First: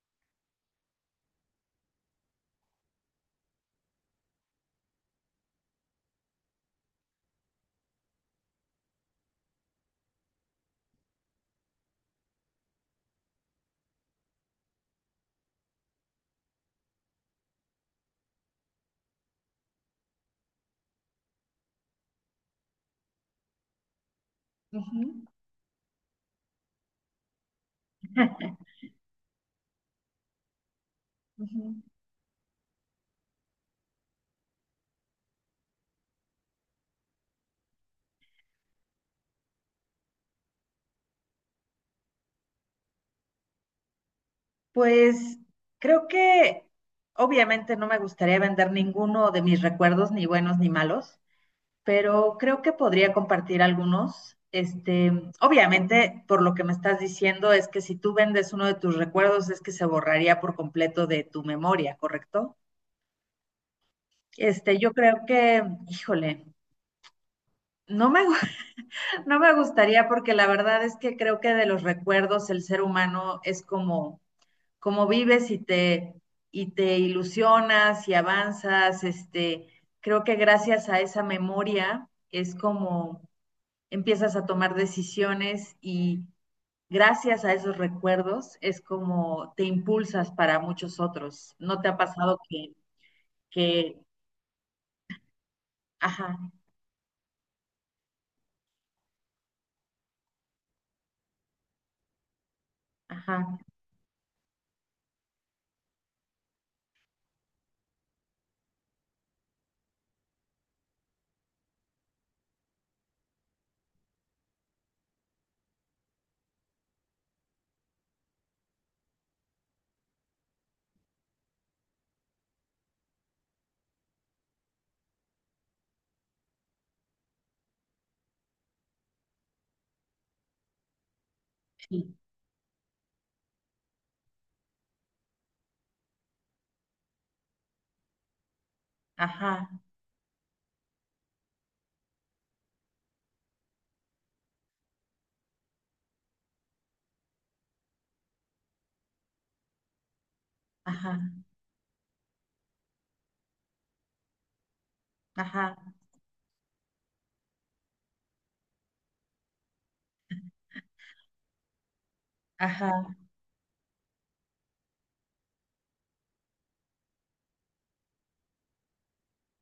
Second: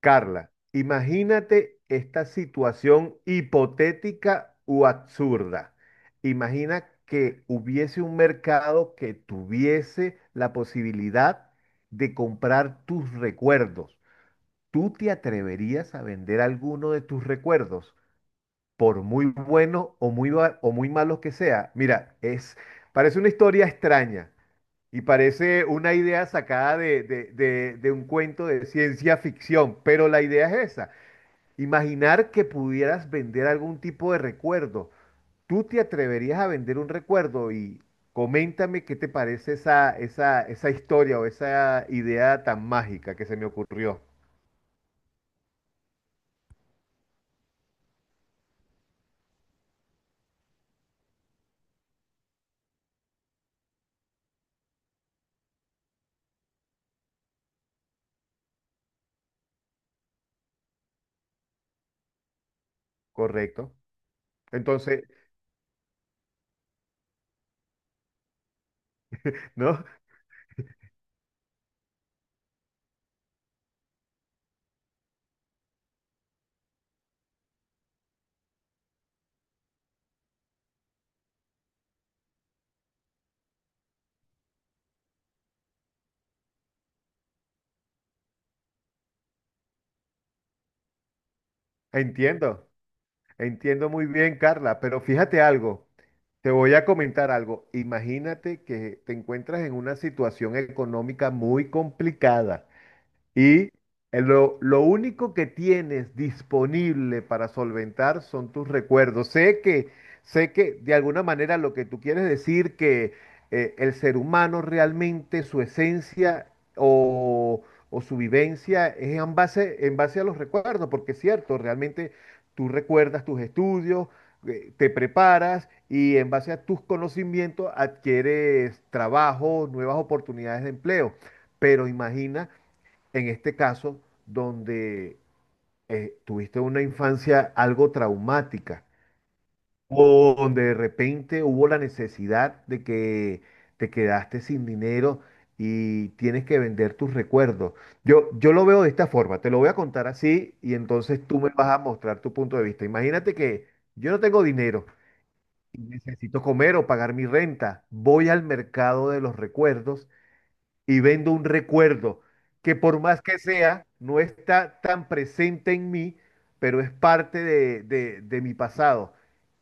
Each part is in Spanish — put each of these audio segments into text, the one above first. Carla, imagínate esta situación hipotética u absurda. Imagina que hubiese un mercado que tuviese la posibilidad de comprar tus recuerdos. ¿Tú te atreverías a vender alguno de tus recuerdos, por muy bueno o muy, ba- o muy malo que sea? Mira, es, parece una historia extraña y Ujú. parece una idea sacada de un cuento de ciencia ficción, pero la idea es esa. Ujú. Imaginar que pudieras vender algún tipo de recuerdo. ¿Tú te atreverías a vender un recuerdo? Y coméntame qué te parece esa, esa, esa historia o esa idea tan mágica que se me ocurrió. Pues creo que obviamente no me gustaría vender ninguno de mis recuerdos, ni buenos ni malos, pero creo que podría compartir algunos. Este, obviamente, por lo que me estás diciendo, es que si tú vendes uno de tus recuerdos, es que se borraría por completo de tu memoria, ¿correcto? Correcto. Este, yo Entonces, creo que, híjole, no me, gu- no me no, gustaría porque la verdad es que creo que de los recuerdos el ser humano es como cómo vives y te ilusionas y avanzas. Este, creo que gracias a esa memoria es como empiezas a tomar decisiones y gracias a esos recuerdos es como te impulsas para muchos otros. ¿No te ha pasado entiendo, entiendo que, muy bien, Carla, pero fíjate algo. ajá, Te voy a comentar algo. Imagínate que te encuentras en una situación económica muy complicada. ajá, Y lo único que tienes disponible para solventar son tus recuerdos. Sé que de alguna manera lo que tú quieres decir que el ser humano realmente su esencia o, o su vivencia es en base a los recuerdos, porque es cierto, realmente tú recuerdas tus estudios, te preparas y en base a tus conocimientos adquieres trabajo, nuevas oportunidades de empleo. Pero sí, imagina en este caso, donde tuviste una infancia algo traumática ajá, o donde de repente hubo la necesidad de que te quedaste sin dinero y tienes que vender tus recuerdos. Yo lo veo de esta forma, te lo voy a contar así y entonces tú ajá, me vas a mostrar tu punto de vista. Imagínate que yo no tengo dinero y ajá, necesito comer o pagar mi renta. Voy al mercado de los recuerdos y vendo un recuerdo que por ajá, más que sea, no está tan presente en mí, pero es parte de, de mi pasado.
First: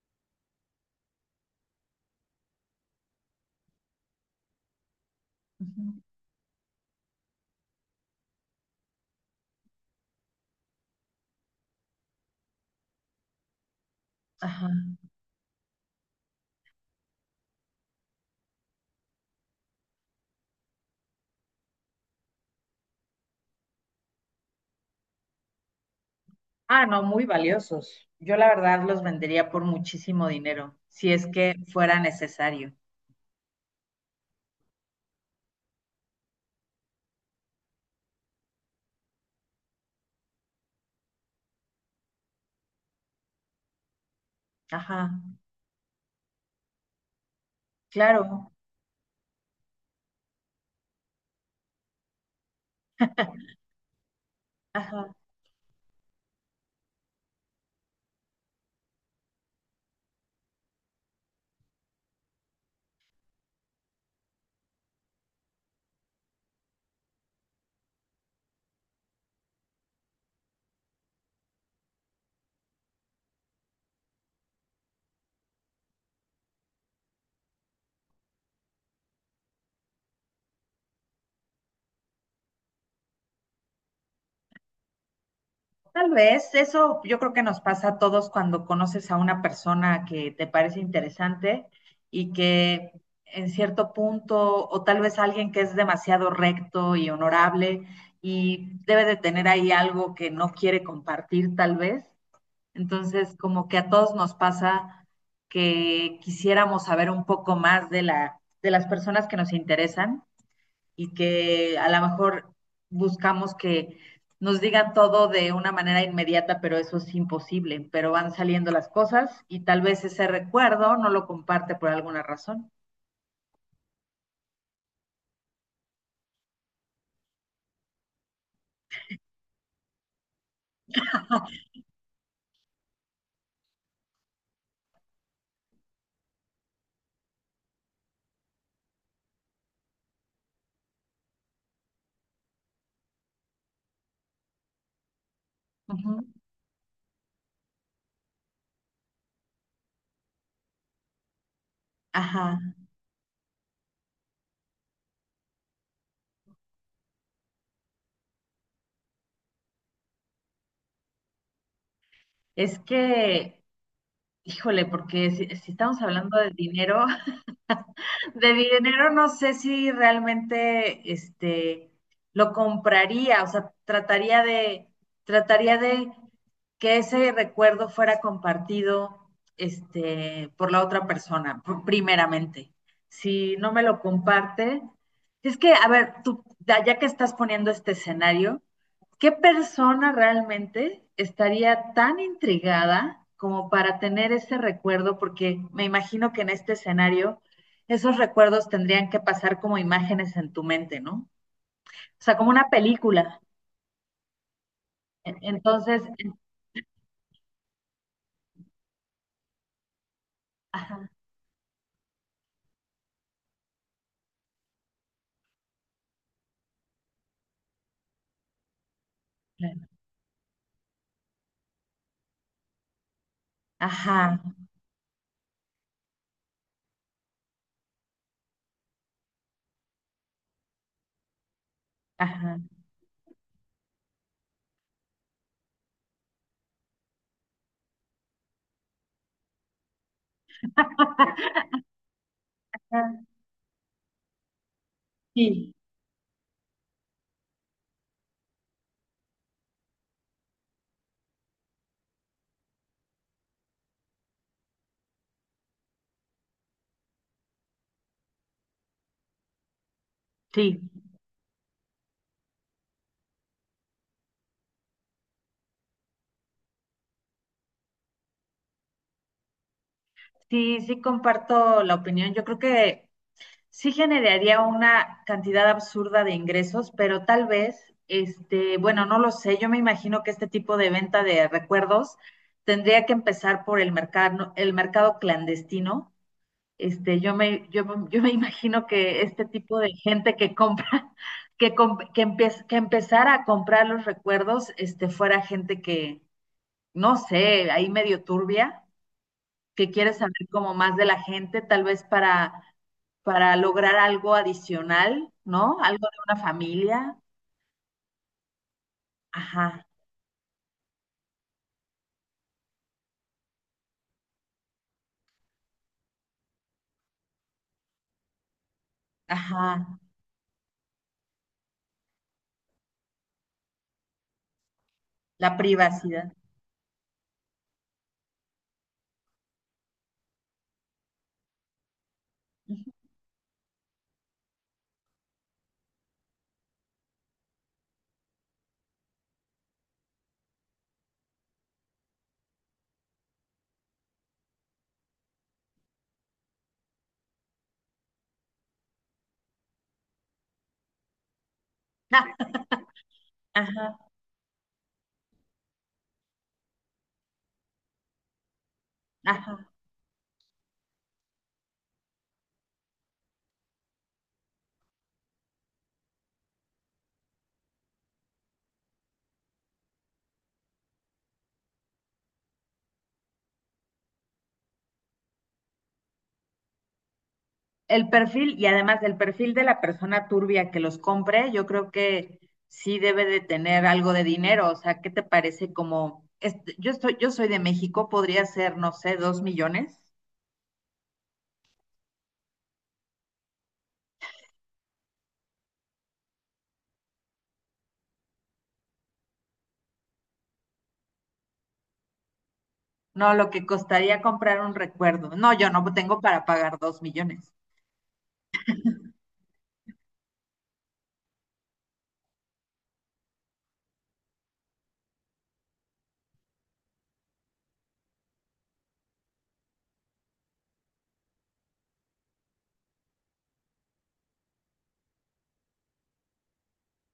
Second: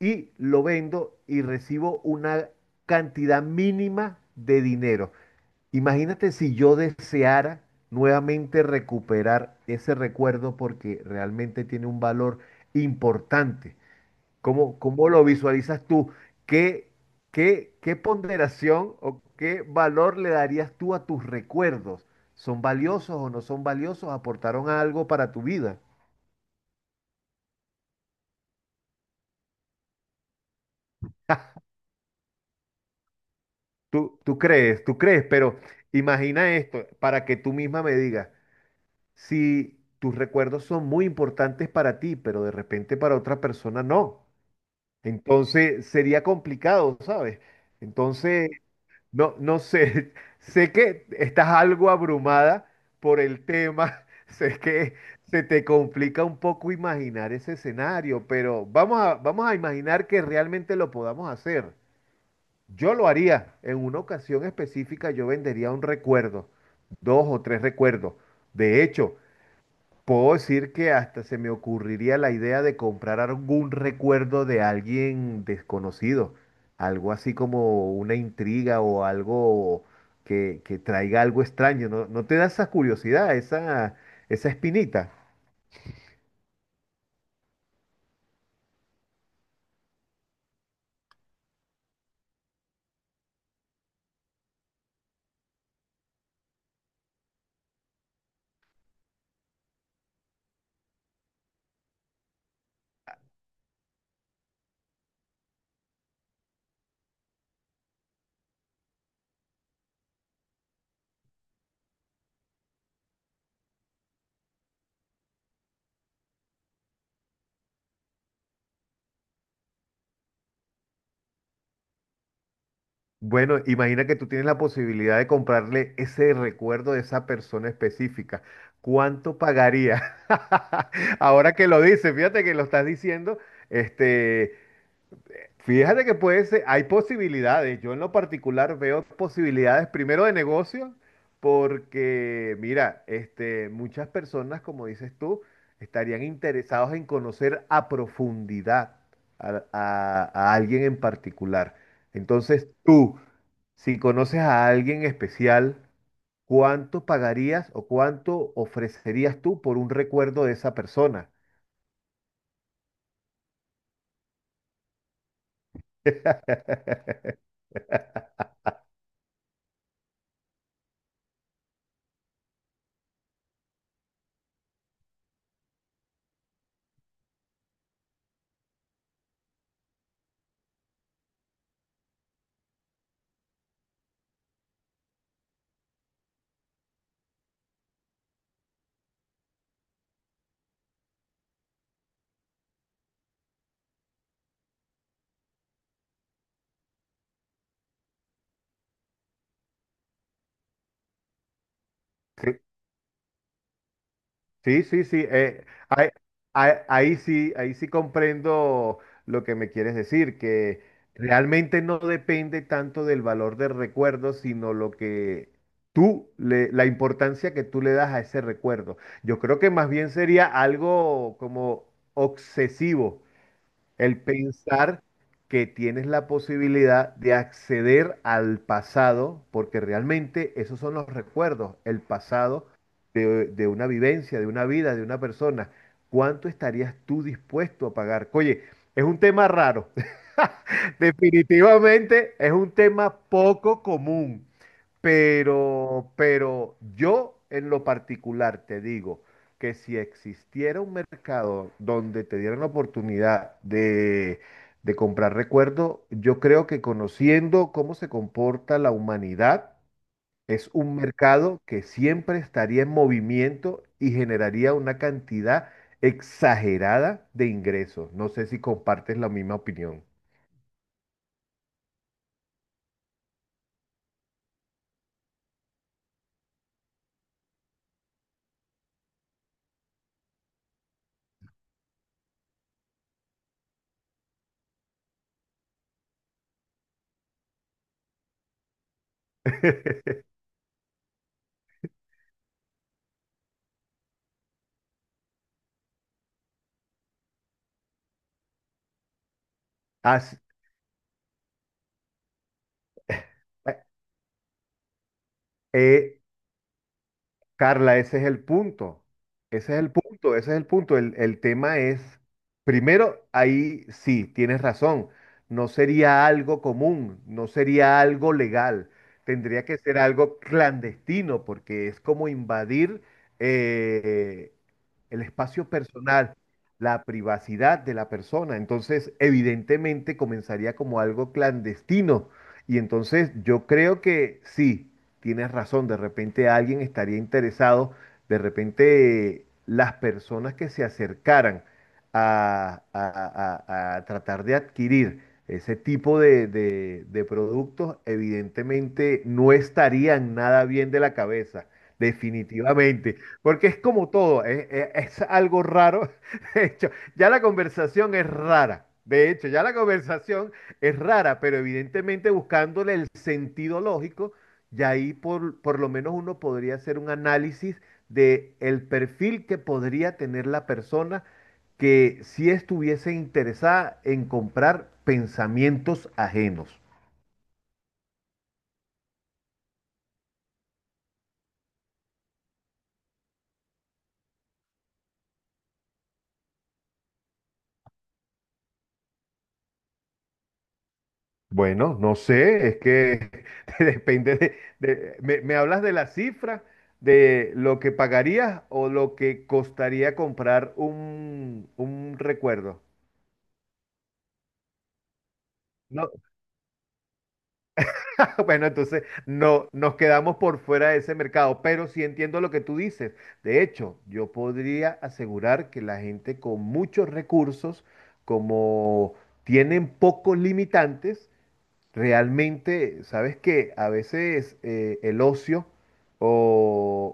Y lo vendo y recibo una cantidad mínima de dinero. ujú, Imagínate si yo deseara nuevamente recuperar ese recuerdo porque realmente tiene un valor importante. ajá? ¿Cómo, cómo lo visualizas tú? ¿Qué, qué, qué ponderación o qué valor le darías tú a tus recuerdos? ¿Son valiosos o no son valiosos? ¿Aportaron algo para tu vida? Ah, no, muy valiosos. Yo la verdad los vendería por muchísimo dinero, si es que fuera necesario. Tú, tú crees, pero imagina esto para que tú misma me digas, si tus recuerdos son muy importantes para ti, pero de repente para otra persona no, Ajá, entonces sería complicado, ¿sabes? Entonces... claro, No, no sé, sé que estás algo abrumada por el tema, sé que ajá. se te complica un poco imaginar ese escenario, pero vamos a imaginar que realmente lo podamos hacer. Yo lo haría, en una ocasión específica yo vendería un recuerdo, dos o tres recuerdos. De hecho, puedo decir que hasta se me ocurriría la idea de comprar algún recuerdo de alguien desconocido, algo así como una intriga o algo que traiga algo extraño. ¿No, no te da esa curiosidad, esa espinita? Tal vez eso yo creo que nos pasa a todos cuando conoces a una persona que te parece interesante y que en cierto punto, o tal vez alguien que es demasiado recto y honorable y debe de tener ahí algo que no quiere compartir, tal vez. Entonces, como que a todos nos pasa que quisiéramos saber un poco más de de las personas que nos interesan y que a lo mejor buscamos que nos digan todo de una manera inmediata, pero eso es imposible, pero van saliendo las cosas y tal vez ese recuerdo no lo comparte por alguna razón. Bueno, imagina que tú tienes la posibilidad de comprarle ese recuerdo de esa persona específica. ¿Cuánto pagaría? Ahora que lo dices, fíjate que lo estás diciendo, este... Fíjate que puede ser, hay posibilidades. Yo en lo particular veo posibilidades primero de negocio, porque mira, este, muchas personas, como dices tú, Ujú. estarían interesados en conocer a profundidad a, alguien en particular. Ajá. Entonces tú, si conoces a alguien especial, ¿cuánto pagarías o cuánto ofrecerías tú por un recuerdo de esa persona? Es que, híjole, porque si estamos hablando de dinero. De dinero no sé si realmente este lo compraría, o sea, trataría de que ese recuerdo fuera compartido este por la otra persona primeramente. Si no me lo comparte, es que a ver, tú ya que estás poniendo este escenario, ¿qué persona realmente estaría tan intrigada como para tener ese recuerdo? Porque me imagino que en este escenario esos recuerdos tendrían que pasar como imágenes en tu mente, ¿no? O sea, como una película. Sí, sí, sí. E- Entonces, ahí, en- ahí sí comprendo lo que me quieres decir, que ajá, realmente no depende tanto del valor del recuerdo, sino lo que la importancia que tú le das a ese recuerdo. Yo creo que claro. más bien sería algo como obsesivo. El Ajá, pensar que tienes la posibilidad de acceder al pasado, porque realmente esos son los recuerdos, el ajá. pasado de una vivencia, de una vida, de una persona. ¿Cuánto estarías tú dispuesto a pagar? Oye, es un tema raro. Definitivamente es un tema Ah, poco común. sí, Pero yo en lo particular te digo que si existiera un mercado donde te dieran la oportunidad de comprar recuerdo, yo creo que conociendo cómo se comporta la humanidad, es sí, un mercado que siempre estaría en movimiento y generaría una cantidad exagerada de ingresos. No sé si compartes la misma opinión. sí, sí comparto la opinión. Yo creo que sí generaría una cantidad absurda de ingresos, pero tal vez, este, bueno, no lo sé, yo me imagino que este tipo de venta de recuerdos tendría que empezar por el mercado clandestino. Este, yo me imagino que este tipo de gente que compra, que empezara a comprar los recuerdos, este, fuera gente que, no sé, ahí medio turbia que quieres Así- saber como más de la gente, para lograr algo adicional, ¿no? Algo de eh, una familia. Carla, ese es el punto. Ese es Ajá, el punto, ese es el punto. El tema es, primero, ahí sí, tienes razón. No sería algo común, no sería algo legal. Tendría que ajá, ser algo clandestino porque es como invadir eh, el la espacio privacidad. personal, la privacidad de la persona. Entonces, evidentemente, comenzaría como algo clandestino. Y entonces yo creo que sí tienes razón, de repente alguien estaría interesado, de repente las personas que se acercaran a, a tratar de adquirir ese tipo de, de productos, evidentemente no estarían nada bien de la cabeza. Definitivamente, porque es Ajá, como todo, es, es algo raro. De hecho, ya la conversación es rara. De hecho, ya ajá. la conversación es rara, pero evidentemente buscándole el sentido lógico, y ahí por lo menos uno podría hacer un análisis de el perfil que podría tener la persona que si estuviese interesada en comprar pensamientos ajenos. El perfil y además el perfil de la persona turbia que los compre, yo creo que sí debe de tener algo de dinero. O sea, ¿qué te parece como, este, yo soy de México, podría ser, no sé, 2.000.000? Bueno, no sé, es que depende de, me hablas de la cifra, de lo que pagarías o lo que costaría comprar un recuerdo. No, lo que costaría comprar un recuerdo. No, yo no No, tengo para pagar 2.000.000. bueno, entonces no nos quedamos por fuera de ese mercado, pero sí entiendo lo que tú dices. De hecho, yo podría asegurar que la gente con muchos recursos, como tienen pocos limitantes, realmente, sabes que a veces el ocio o,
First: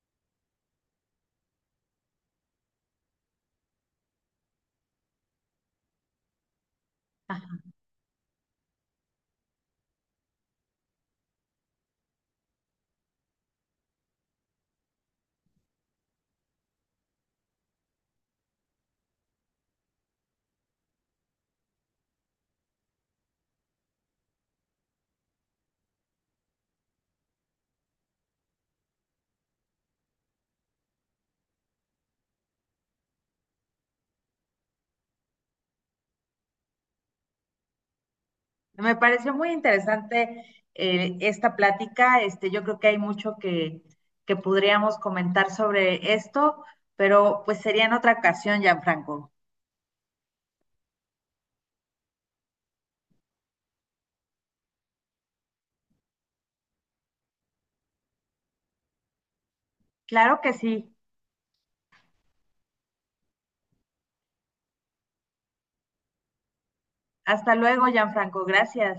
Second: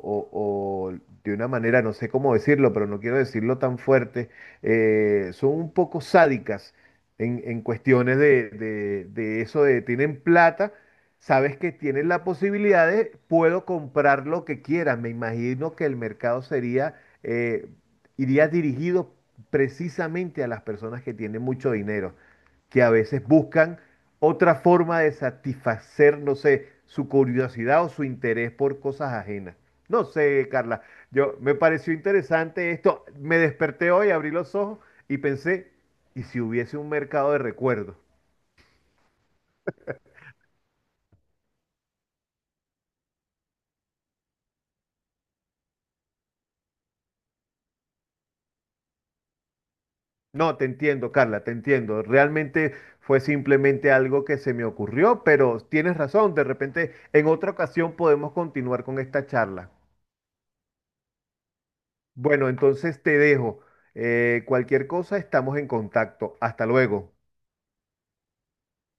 o- o de una manera, no sé cómo decirlo, pero no quiero decirlo tan fuerte, son un poco sádicas en cuestiones de, de eso de tienen plata, sabes que tienen la posibilidad de puedo comprar lo que quiera. Me imagino que el mercado sería, eh, iría dirigido precisamente a las personas que tienen mucho dinero que a veces buscan otra forma de satisfacer, no sé, su curiosidad o su interés por cosas ajenas. No sé, Carla, yo me pareció interesante esto. Me desperté hoy, abrí los ojos y pensé, ¿y si hubiese un mercado de recuerdos? Me pareció muy interesante esta plática. Este, yo creo que hay mucho que podríamos comentar sobre esto, pero pues sería en otra ocasión, Gianfranco. No, te entiendo, Carla, te entiendo. Realmente fue simplemente algo que se me ocurrió, pero tienes razón, de repente en otra ocasión podemos continuar con esta charla. Claro que sí. Bueno, entonces te dejo. Cualquier cosa, estamos en contacto. Hasta luego. Hasta luego, Gianfranco. Gracias.